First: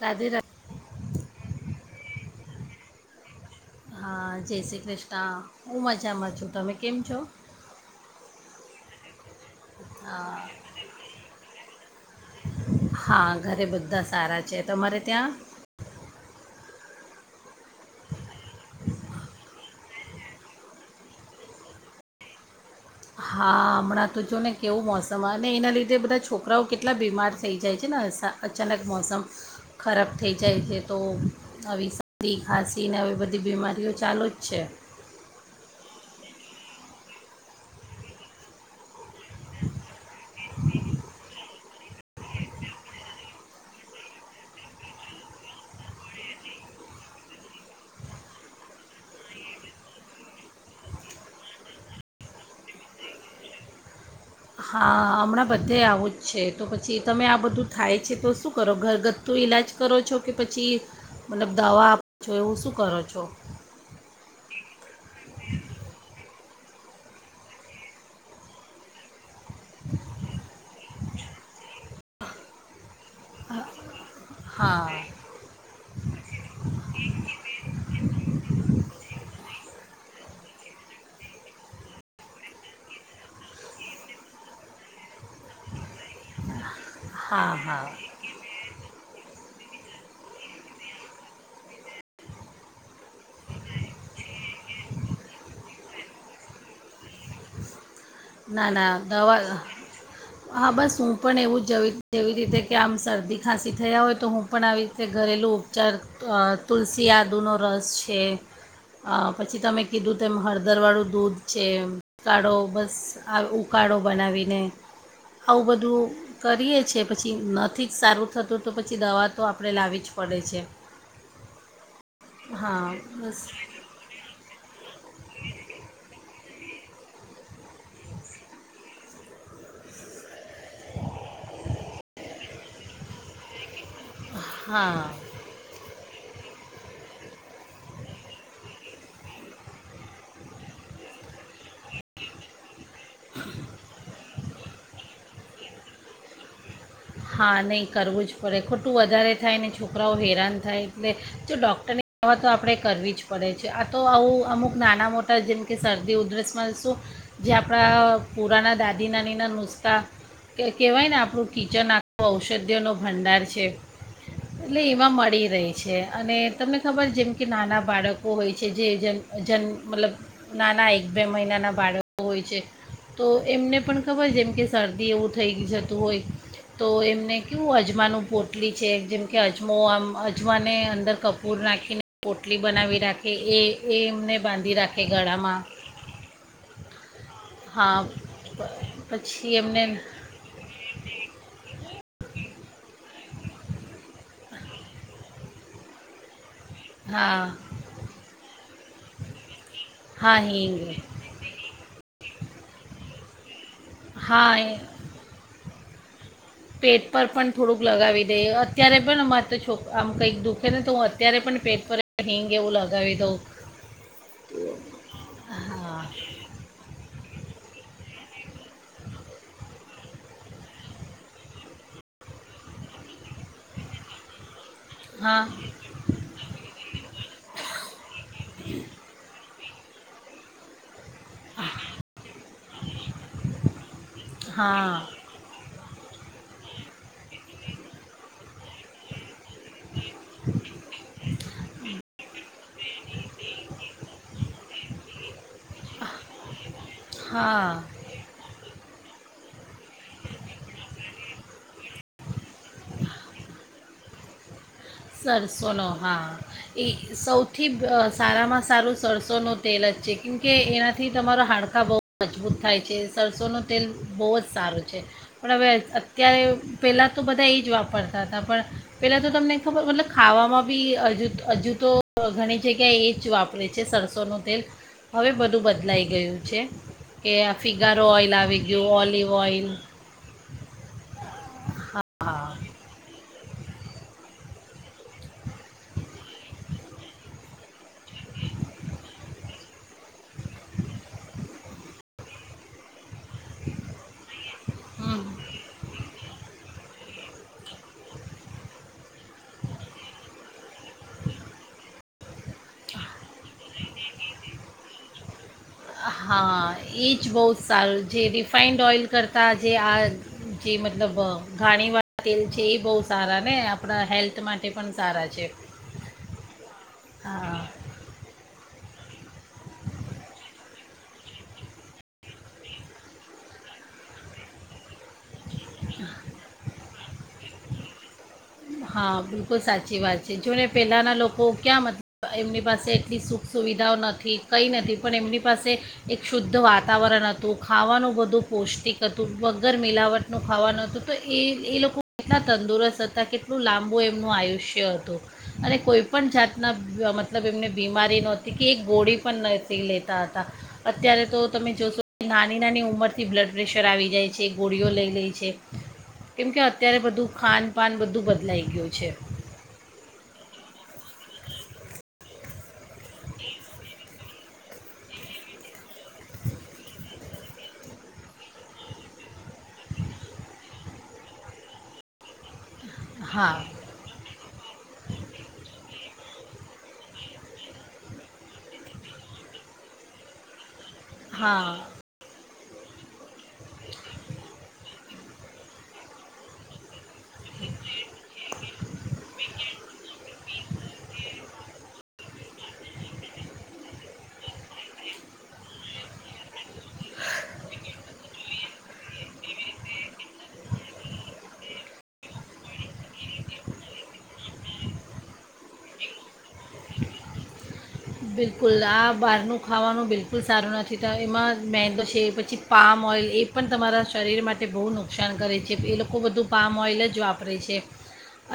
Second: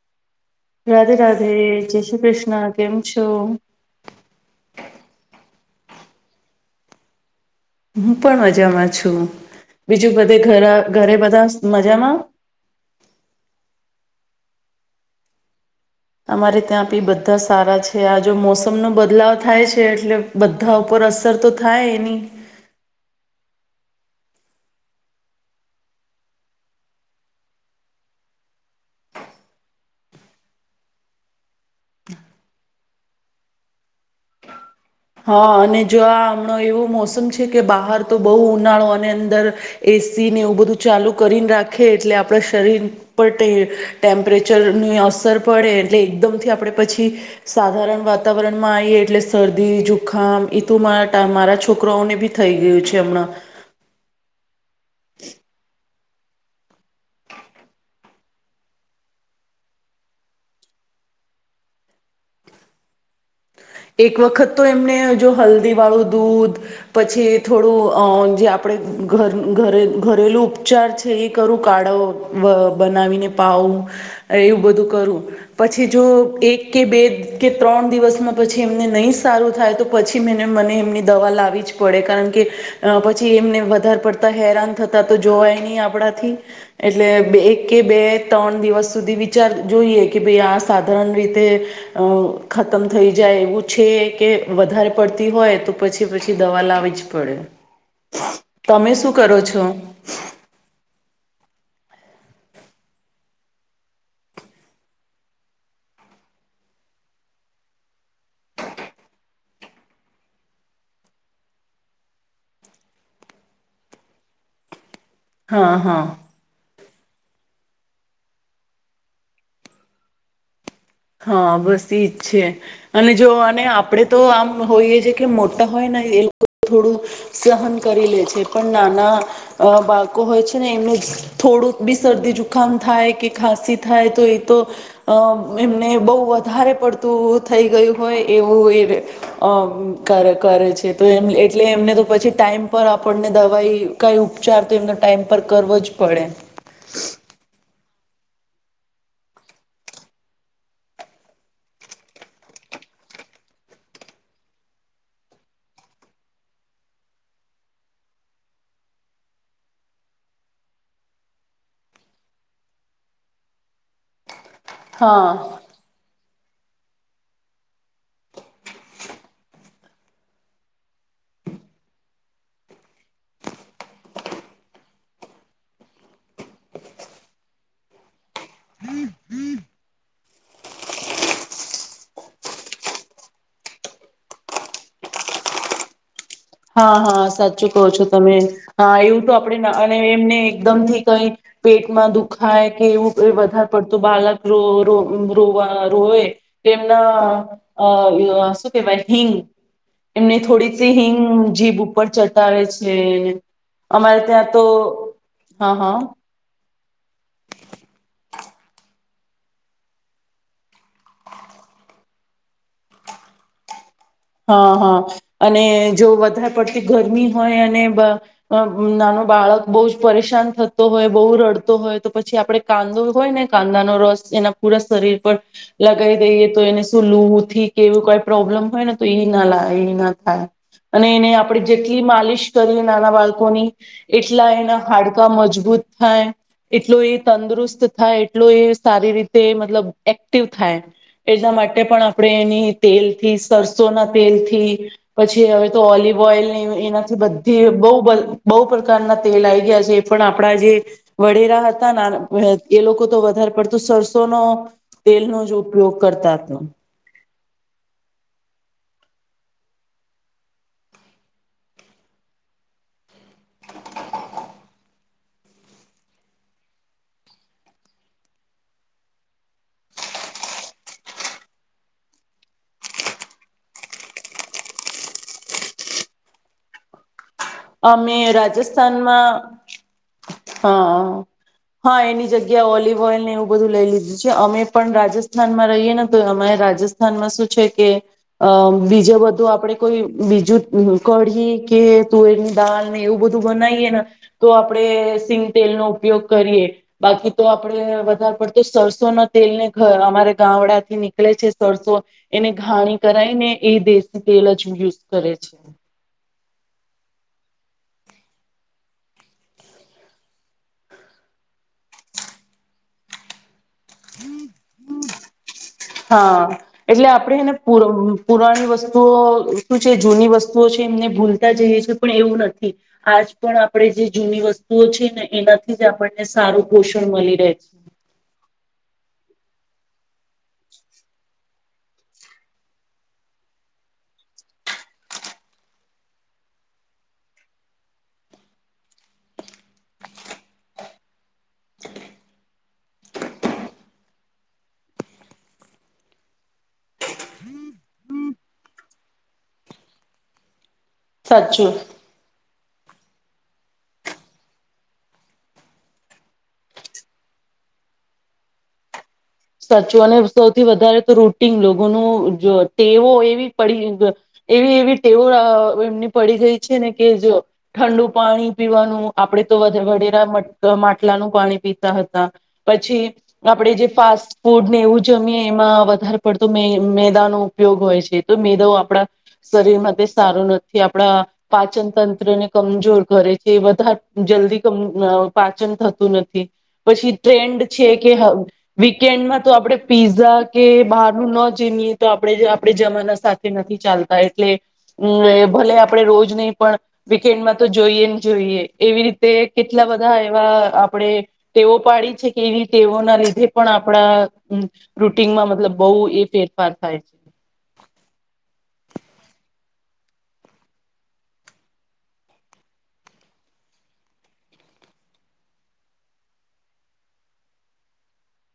રાધે રાધે. રાધે રાધે જય શ્રી કૃષ્ણ, કેમ છો? હા જય શ્રી કૃષ્ણ, હું મજામાં છું, તમે કેમ છો? હું પણ મજામાં છું. બીજું બધે ઘરા ઘરે બધા મજામાં? હા ઘરે બધા સારા છે. તમારે ત્યાં? અમારે ત્યાં બી બધા સારા છે, આ જો મોસમનો બદલાવ થાય છે, એટલે બધા ઉપર અસર તો થાય એની. હા હમણાં તો જો ને કેવું મોસમ અને એના લીધે બધા છોકરાઓ કેટલા બીમાર થઈ જાય છે ના અચાનક મોસમ ખરાબ થઈ જાય છે, તો આવી શદી ખાંસીને આવી બધી બીમારીઓ ચાલુ જ છે. હા અને જો આ હમણો એવું મોસમ છે કે બહાર તો બહુ ઉનાળો અને અંદર એસી ને એવું બધું ચાલુ કરીને રાખે એટલે આપણા શરીર પર ટે ટેમ્પરેચરની અસર પડે એટલે એકદમથી આપણે પછી સાધારણ વાતાવરણમાં આઈએ એટલે શરદ દી, જુખામ એ તો મારાટા મારા છોકરાઓને બી થઈ ગયું છે હમણાં. હા હમણાં બધે આવું જ છે તો પછી તમે આ બધું થાય છે, તો શું કરો ઘરગથ્થું ઈલાજ કરો છો, કે પછી મતલબ દવા આપો છો, એવું શું કરો છો? એક વખત તો એમને જો હલ્દીવાળું દૂધ પછી થોડું અહ જે આપડે ઘર ઘરે ઘરેલુ ઉપચાર છ ઈ કરું. કાળાઓ વ બનાવીને પાઉ એવું બધું હા કરું, પછી જો એક કે બે કે ત્રણ દિવસમાં પછી એમને નહી સારું થાય તો પછી મેને મને એમને દવા લાવી જ પડે, કારણ કે અહ પછી એમને વધારે પડતા હેરાન થતા તો જોવાય નહી આપણાથી. એટલે બે હા એક કે હા બે ત્રણ દિવસ સુધીની વિચાર જોઈએ કે ભઈ આ સાધારણ રીતે અહ ખતમ થઈ જાય એવું છે કે વધારે પડતી હોય તો પછી-પછી દવા લાવી જ પડે. ના, ના તમે શું દવા કરો છો હા બસ હું પણ એવું જ જેવી રીતે કે આમ શરદી ખાંસી થયા હોય તો હું પણ આવી રીતે ઘરેલું ઉપચાર અહ તુલસી, આદુનો રસ છે, અહ પછી તમે કીધું તેમ હળદરવાળું દૂધ છે, કાળો બસ હા ઉકાળો બનાવીને આવું હા હા બધું કરીએ છે. પછી નથી જ સારું થતું તો પછી દવા તો આપણે લાવી જ પડે છે. હા બસ ઈ જ છે હા અને જો બસ અને આપડે તો આમ હોઈએ જ કે મોટા હોય ને એ લોકો થોડું સહન કરી લે છે પણ નાના અ બાળકો હોય છે ને એમનું થોડું બી શરદી જુખામ થાય કે ખાસી થાય તો એ તો હા અ ને બહુ વધારે પડતું થઈ ગયું હોય એવું એ અ કરે છે તો એ એટલે એમને તો પછી ટાઈમ પર આપણને દવાઈ કાંઈ ઉપચાર તો એમનો ટાઈમ કર કરવો જ પડે. હા નહીં કરવું જ પડે. ખોટું વધારે થાયને છોકરાઓ હેરાન થાય એટલે જો ડૉક્ટરની દવા તો આપણે કરવી જ પડે છે. આ તો આવું અમુક નાના મોટા જેમ કે શરદી ઉધરસમાં શું જે આપણા પુરાના દાદી નાનીના નુસ્તા કહેવાય ને આપણું કિચન આ ઔષધીનો ભંડાર છે. એટલે એમાં હા મળી રહી છે અને તમને ખબર જેમ કે નાના બાળકો હોય છે જે જન જન્ મતલબ નાના એક બે મહિનાના બાળકો હોય છે તો એમને પણ ખબર જેમ કે શરદી એવું થઈ જતું હોય તો એમને કવું અજમાનું પોટલી છે જેમ કે અજમો આમ અજમાને અંદર કપૂર નાખીને પોટલી બનાવી રાખે એ એ એમને બાંધી રાખે ગળામાં. હા હા સાચું કહો છો હા તમે. પ- હા એવું તો પછી આપડણે એમને અને એમને એકદમથી કઈ પેટમાં દુખાય કે એવું વધારે પડતું બાળક રો રો રોવા રોએ કે એમના હા અ શું કેહેવાય હિંગ એમની થોડી સી હિંગ જીભ ઉપર ચટાવે છે. અમારે હા ત્યાં તો એ- હા હા. પેટ પર પણ થોડુંક લગાવી દઈ અત્યારે પણ અમારે તો છોક આમ કંઈક દુઃખે ને તો હું અત્યારે પણ પેટ પર હિંગ એવું લગાવી દઉં. હા હા અને હા જો વધારે પડતી ગરમી હોય ને અ અ નાનો બાળક બહુ જ પરેશાન થતો હોય બહુ રડતો હોય તો પછી આપડે કાંદો હોય ને કાંદાનો રસ એના પૂરા શરીર પર હા લગાવી દઈએ. તો એને શું લુવથી કેવું કોઈ પ્રોબ્લેમ હોય ને એ ના લા એઈ ના થાય. અને એને આપણે જેટલી માલિશ કરીએ નાના બાળકોની એટલા એના હા હાડકા મજબૂત થાય એટલું એ તંદુરસ્ત થાય એટલો એ સારી રીતે મતલબ એક્ટિવ થાય એટલા માટે પણ આપણે એની તેલથી સર તેલથી પછી હવે ઓલિવ ઓઈલ એનાથી બધી હા બવ બવ બ કારના તેલ આઈ ગયા છે એ પણ આપણા જે વડેરા હતા [unintelligible] એ લોકો તો વધારે પડતું સરસોનો તેલનો જ સરસોનો ઉપયોગ હા કરતા હતા એ સૌથી અ સારામાં સારું સરસોનું તેલ જ છે કેમકે એનાથી તમારા હાડકા બહુ મજબૂત થાય છે સરસોનું તેલ બહુ જ સારું છે. પણ હવે અત્યારે પહેલાં તો બધા એ જ વાપરતા હતા પણ પહેલાં તો તમને ખબર મતલબ ખાવામાં બી હજુ હજુ તો ઘણી જગ્યાએ એ જ વાપરે છે સરસોનું તેલ હવે બધું બદલાઈ ગયું છે. કે આ ફિગારો અમે ઓઇલ આવી ગયું ઓલિવ ઓઇલ રાજસ્થાનમાં હા હા એની જગ્યા ઓલિવ ઓઇલ ને એવું બધું લઈ લીધું છે. અમે પણ રાજસ્થાનમાં રહીએ ને તો અમારે રાજસ્થાનમાં શું છે કે અ બીજું બધું આપણે કોઈ બીજું કઢી કે તુવેરની દાળ ને એવું બધું બનાવીએ ને તો આપણે હમ સિંગ તેલ નો ઉપયોગ કરીએ. બાકી તો આપડણે વધારે પડતો સરસો ના તેલ ને અમારા ગામડા થી નીકળે છે સરસો એને ઘાણી કરાઈને એ દેશી તેલ હજુ યુઝ કરે છે. હા એ જ બહુ જ સારું જે રિફાાઈન્ડ ઓઇલ કરતાં જે આ જે મતલબ ઘાણીવાળા તેલ છે એ બહુ સારા ને આપણા હેલ્થ માટે પણ સારા છે. હા એટલે આપણેને હા પુ પુરાણી વસ્તુ. વુ શું છે જૂની વસ્તુઓ છે એમને ભૂલતા જઈએ છીએ પણ એવું નથી આજ પણ આપણે જે જૂની વસ્તુઓ છે ને એનાથી જ આપણને સારું પોષણ મળી રહે છે. હમ. હા બિલકુલ સાચી વાત છે જો ને પહેલાંના લોકો ક્યાં મતલબ એમની પાસે એટલી સુખ સુવિધાઓ નથી કંઈ નથી પણ એમની પાસે એક શુદ્ધ વાતાવરણ હતું ખાવાનું બધું પૌષ્ટિક હતું વગર મિલાવટનું ખાવાનું હતું તો એ એ લોકો એટલા તંદુરસ્ત હતા કે એટલું લાંબુ એમનું આયુષ્ય હતું અને કોઈ પણ જાતના મતલબ એમને બીમારી નહોતી કે એક ગોળી પણ નથી લેતા હતા અત્યારે તો તમે સાચું જોશો ના. નાની નાની ઉંમરથી બ્લડ પ્રેશર આવી જાય છે, ગોળીઓ લઈ લે છે કેમ કે અત્યારે બધું ખાનપાન બધું બદ લઈ ગયું છે. સાચો અને સૌથી વધારે તો રૂટીન લોકોનું જો ટેવો એવી પડી એવી એવી ટેવો એમની પડી ગઈ છે ને કે જો ઠંડુ પાણી પીવાનું આપડે તો વડેરા માટલાનું પાણી પીતા હતા પછી હા આપણેે જે ફાસ્ટ ફૂડ ને એવું જમીએ એમાં વધારે પડતું મે મેદા નો ઉપયોગ હોય છે તો મેદાઓ આપણા શરીર માટે સારું નથી થી આપણા પાચન હા તંત્રને કમજોર કરે છે એ બધા જલ્દી પાચન થતું નથી પછી ટ્રેન્ડ છે કે હ વિ કેન્ડમાં તો આપડણે પીઝા કે બહાર નું ન જીમએ તો આ આપણે આપણેે જમાના સાથે નથી ચાલતા એટલે અમ ભલે આપણે રોજ નહી પણ વીકેન્ડમાં તો જોઈએ ને જોઈએ. એવી રીતે કેટલા બધા એવા આપણેે ટેવો પાડી છે કે એવી ટેવો ના લીધે. પણ આપણા રૂટીનમાં મતલબ બહુ એ ફેરફાર થાય છે. બિલકુલ આ બહારનું ખાવાનું બિલકુલ સારું નથી એમાં મેંદો છે પછી પામ ઓઇલ એ પણ તમારા શરીર માટે બહુ નુકસાન કરે છે એ લોકો બધું પામ ઓઇલ જ વાપરે છે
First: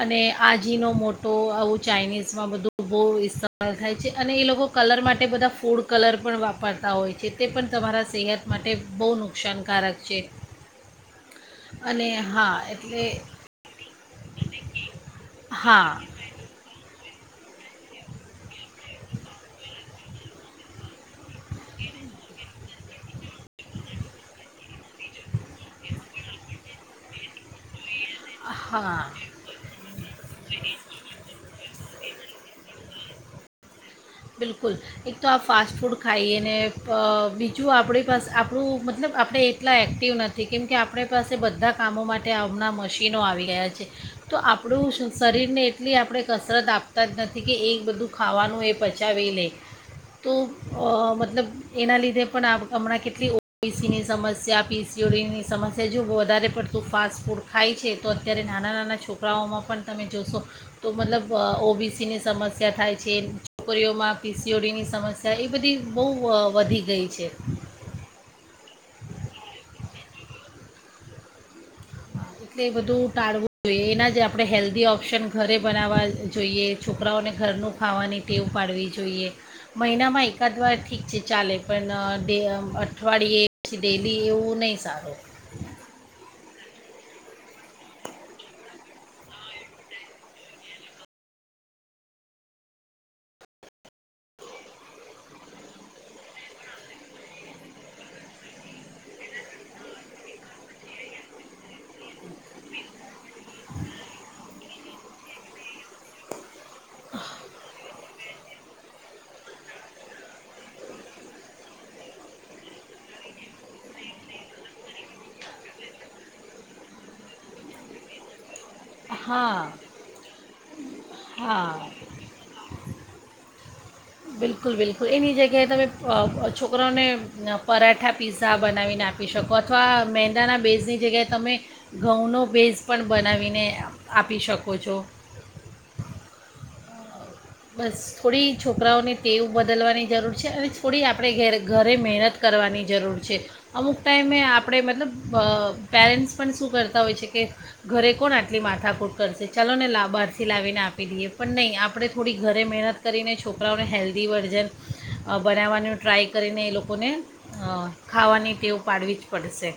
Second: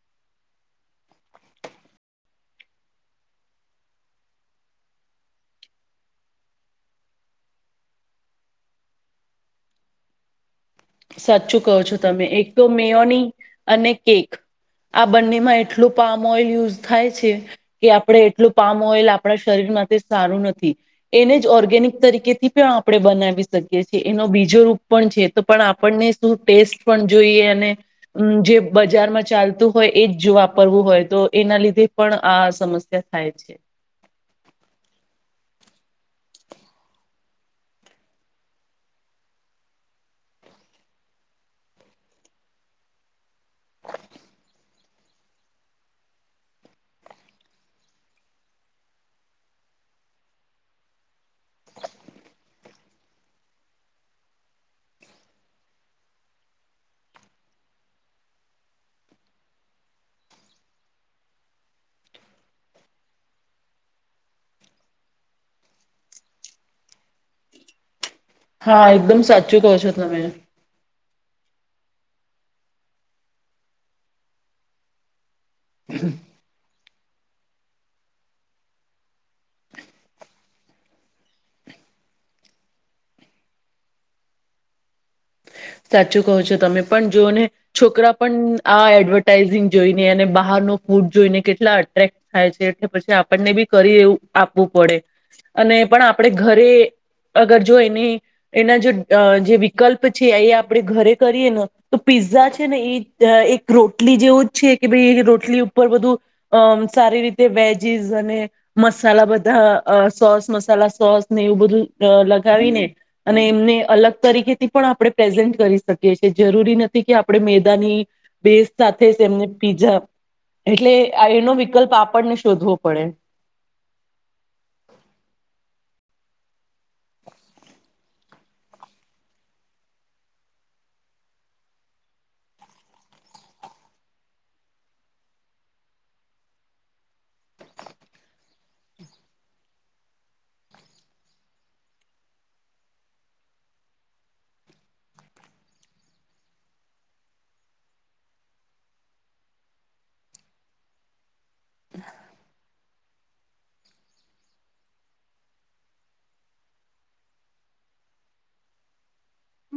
અને આજીનો મોટો આવું ચાઇનીઝમાં બધું બહુ ઇસ્તેવાલ થાય છે. અને એ લોકો કલર માટે બધા ફૂડ કલર પણ વાપરતા હોય છે તે પણ તમારા સેહત માટે બહુ નુકસાનકારક છે. સાચું કહો છો અને તમે એક હા તો એટલે મેયોની અને કેક આ બંનેમાં એટલું હા પામ ઓઈલ યુઝ થાય છે કે આપડણે એટલું પામ ઓઇલ આપણા શરીર માંટે સારું નથી એને જ ઓર્ગેનિક તરીકે થી પણ આપ આપણે બનાવી શકીએ છીએ એનો બીજો રૂપ પણ છે તો પણ આપણને શું ટેસ્ટ પણ જોઈએ અને. મ જે હા બજારમાં ચાલતું હોય એજ જો વાપરવું હોય તો એના લીધે પણ આ સમસ્યા થાય છે બિલકુલ એક તો આ ફાસ્ટ ફૂડ ખાઈએ ને બીજું આપણી પાસે આપણું મતલબ આપણે એટલા એક્ટિવ નથી કેમકે આપણી પાસે બધા કામો માટે હમણાં મશીનો આવી ગયા છે તો આપ આપણું શરીરને એટલી આપણે કસરત આપતા જ નથી કે એ બધું ખાવાનું એ પછ ચાવી લે તો મતલબ એના લીધે પણ હમણાં કેટલી ઓબીસીની સમસ્યા પીસીઓડીની સમસ્યા જો વધારે પડતું ફાસ્ટ ફૂડ ખાય છે તો અત્યારે નાના નાના છોકરાઓમાં પણ તમે જોશો તો મતલબ ઓબીસીની સમસ્યા થાય છે. છોકરીઓમાં પીસીઓડીની સમસ્યા એ બધી બહુ વધી ગઈ છે. હા એકદમ સાચું કહો છો તમે. એટલે એ બધું ટાળવું જોઈએ એના જ આપડણે હેલ્ધી ઓપ્શન. ઘરે બનાવવા જોઈએ. છોકરાઓને ઘરનું ખાવાની ટેવ પાડવી જોઈએ મહિનામાં એકાદ વાર ઠીક છે ચાલે પણ ડે અઠવાડિયે પછી ડેલી એવું નહીં સારું. સાચું કહો છો તમે પણ જોઓને છોકરા પણ આ એડવર્ટાઈઝિંગ જોઈને અને બહાર ન ફૂડ જોઈને કેટલા અટ્રેક્ટ થાય છે એટલે પછી આપણને બી કરી એવું આપવું પડે અને પણ આપડ ઘરે અગર જો એની એના જો જે વિકલ્પ છે એ. આપણે ઘરે કરીએ ને તો પીઝા છે ને એ એક રોટલી જેવું જ છે કે ભાઈ એ રોટલી ઉપર બધું અ સારી રીતે વેજીસ અને મસાલા બધા સોસ મસાલા સોસ ને એવું બધું અ લગાવીને અને એમને અલગ તરીકેથી પણ આપણે પ્રેઝન્ટ. કરી શકીએ જરૂરી નથી કે આપણે મેદાની બેસ. સાથે જ એમને હા પીઝા. એટલે એનો હા વિકલ્પ આપણને શોધવો પડે. બિલકુલ બિલકુલ એની જગ્યાએ તમે છોકરાઓને પરાઠા પીઝા બનાવીને આપી શકો અથવા મેંદાના બેઝની જગ્યાએ તમે ઘઉંનો બેઝ પણ બનાવીને આપી શકો છો. બસ થોડી છોકરાઓને ટેવ બદલવાની જરૂર છે, અને થોડી આપણે ઘ ઘરે મહેનત કરવાની જરૂર છે, અમુક ટાઈમે આપણે મતલબ પેરેન્ટ્સ પણ શું કરતા હોય છે, કે ઘરે કોણ આટલી માથાકૂટ કરશે ચાલો નેા બહારથી લાવીને આપી દઈએ. પણ નહીં આપણે મહેનત કરીને છોકરાઓને હેલ્ધી વર્ઝન બનાવવાનું ટ્રાય કરીને એ લોકોને ખાવાની ટેવ પાડવી જ પડશે.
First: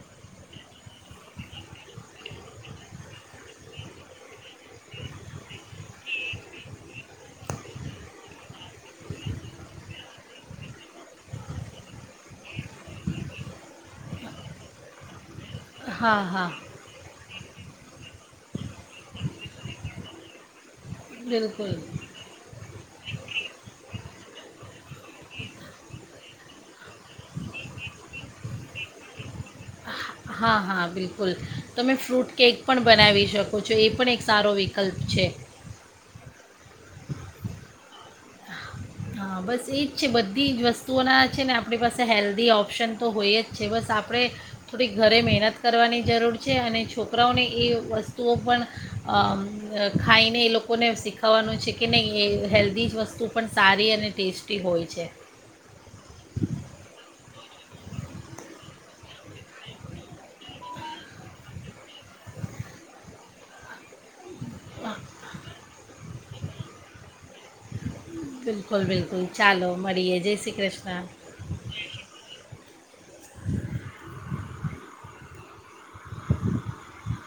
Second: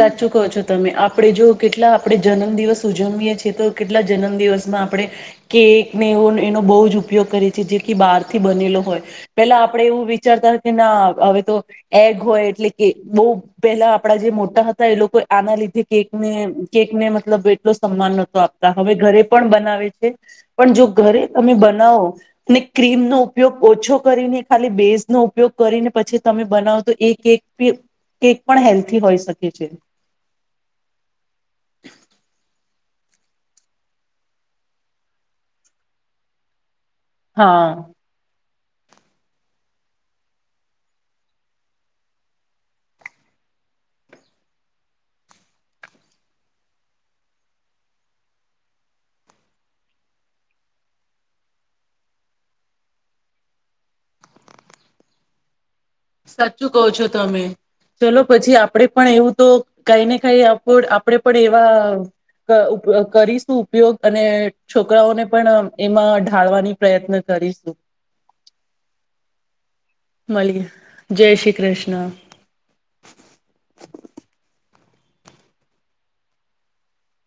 સાચું કહો છો તમે આપડે જો કેટલા આપડે જન્મદિવસ ઉજવીએ છએ તો કેટલા જન્મ દિવસ. માં આપણે કે ને એવો એનો બહુ જ ઉપયોગ કરે છે, જે બહાર થી બનેલો હોય પેલા આપણેે એવું વિચારતા કે ના હવે તો એગ હોય એટલે કે બહુ પેલા આપડા જે મો હતા એ લોકો આના લીધે હા કેકને હા કેકને મતલબ એટલો સન્માન નહોતો આપ હવે ઘરે પણ બનાવે છે, પણ જો ઘરે તમે બિલકુલ બનાવો ને ક્રીમ નો ઉપયોગ ઓછો કરીને ખાલી બેઝ નો ઉપયોગ કરીને પછી તમે બનાવો તો એ કેક કેક પણ હેલ્થી હોય શકે. છે હા હા બિલકુલ તમે ફ્રૂટ કેક પણ બનાવી શકો છો એ પણ એક સારો વિકલ્પ છે. હા હા બસ એ જ છે, બધી જ વસ્તુઓના છે, ને આપણી પાસે હેલ્ધી ઓપ્શન તો હોય જ છે, બસ આપણે થોડીક ઘરે મહેનત કરવાની જરૂર છે, અને છોકરાઓને એ વસ્તુઓ પણ અ ખાઈને એ લોકોને શીખવવાનું છે, કે નહીં એ હેલ્ધી જ વસ્તુ પણ સારી અને ટેસ્ટી હોય છે. સાચું કહો છો તમે ચલો પછી આપણેે પણ એવું તો કઈ ને કઈ આપણેે પણ એવા ક ઉ કરીશું ઉપયોગ અને છોકરાઓને પણ એમાં ઢાળવાની પ્રયત્ન કરીશું. બિલકુલ બિલકુલ ચાલો મળરીએ જય શ્રી મળીએ કૃષ્ણ. જય શ્રી કૃષ્ણ [inaudible]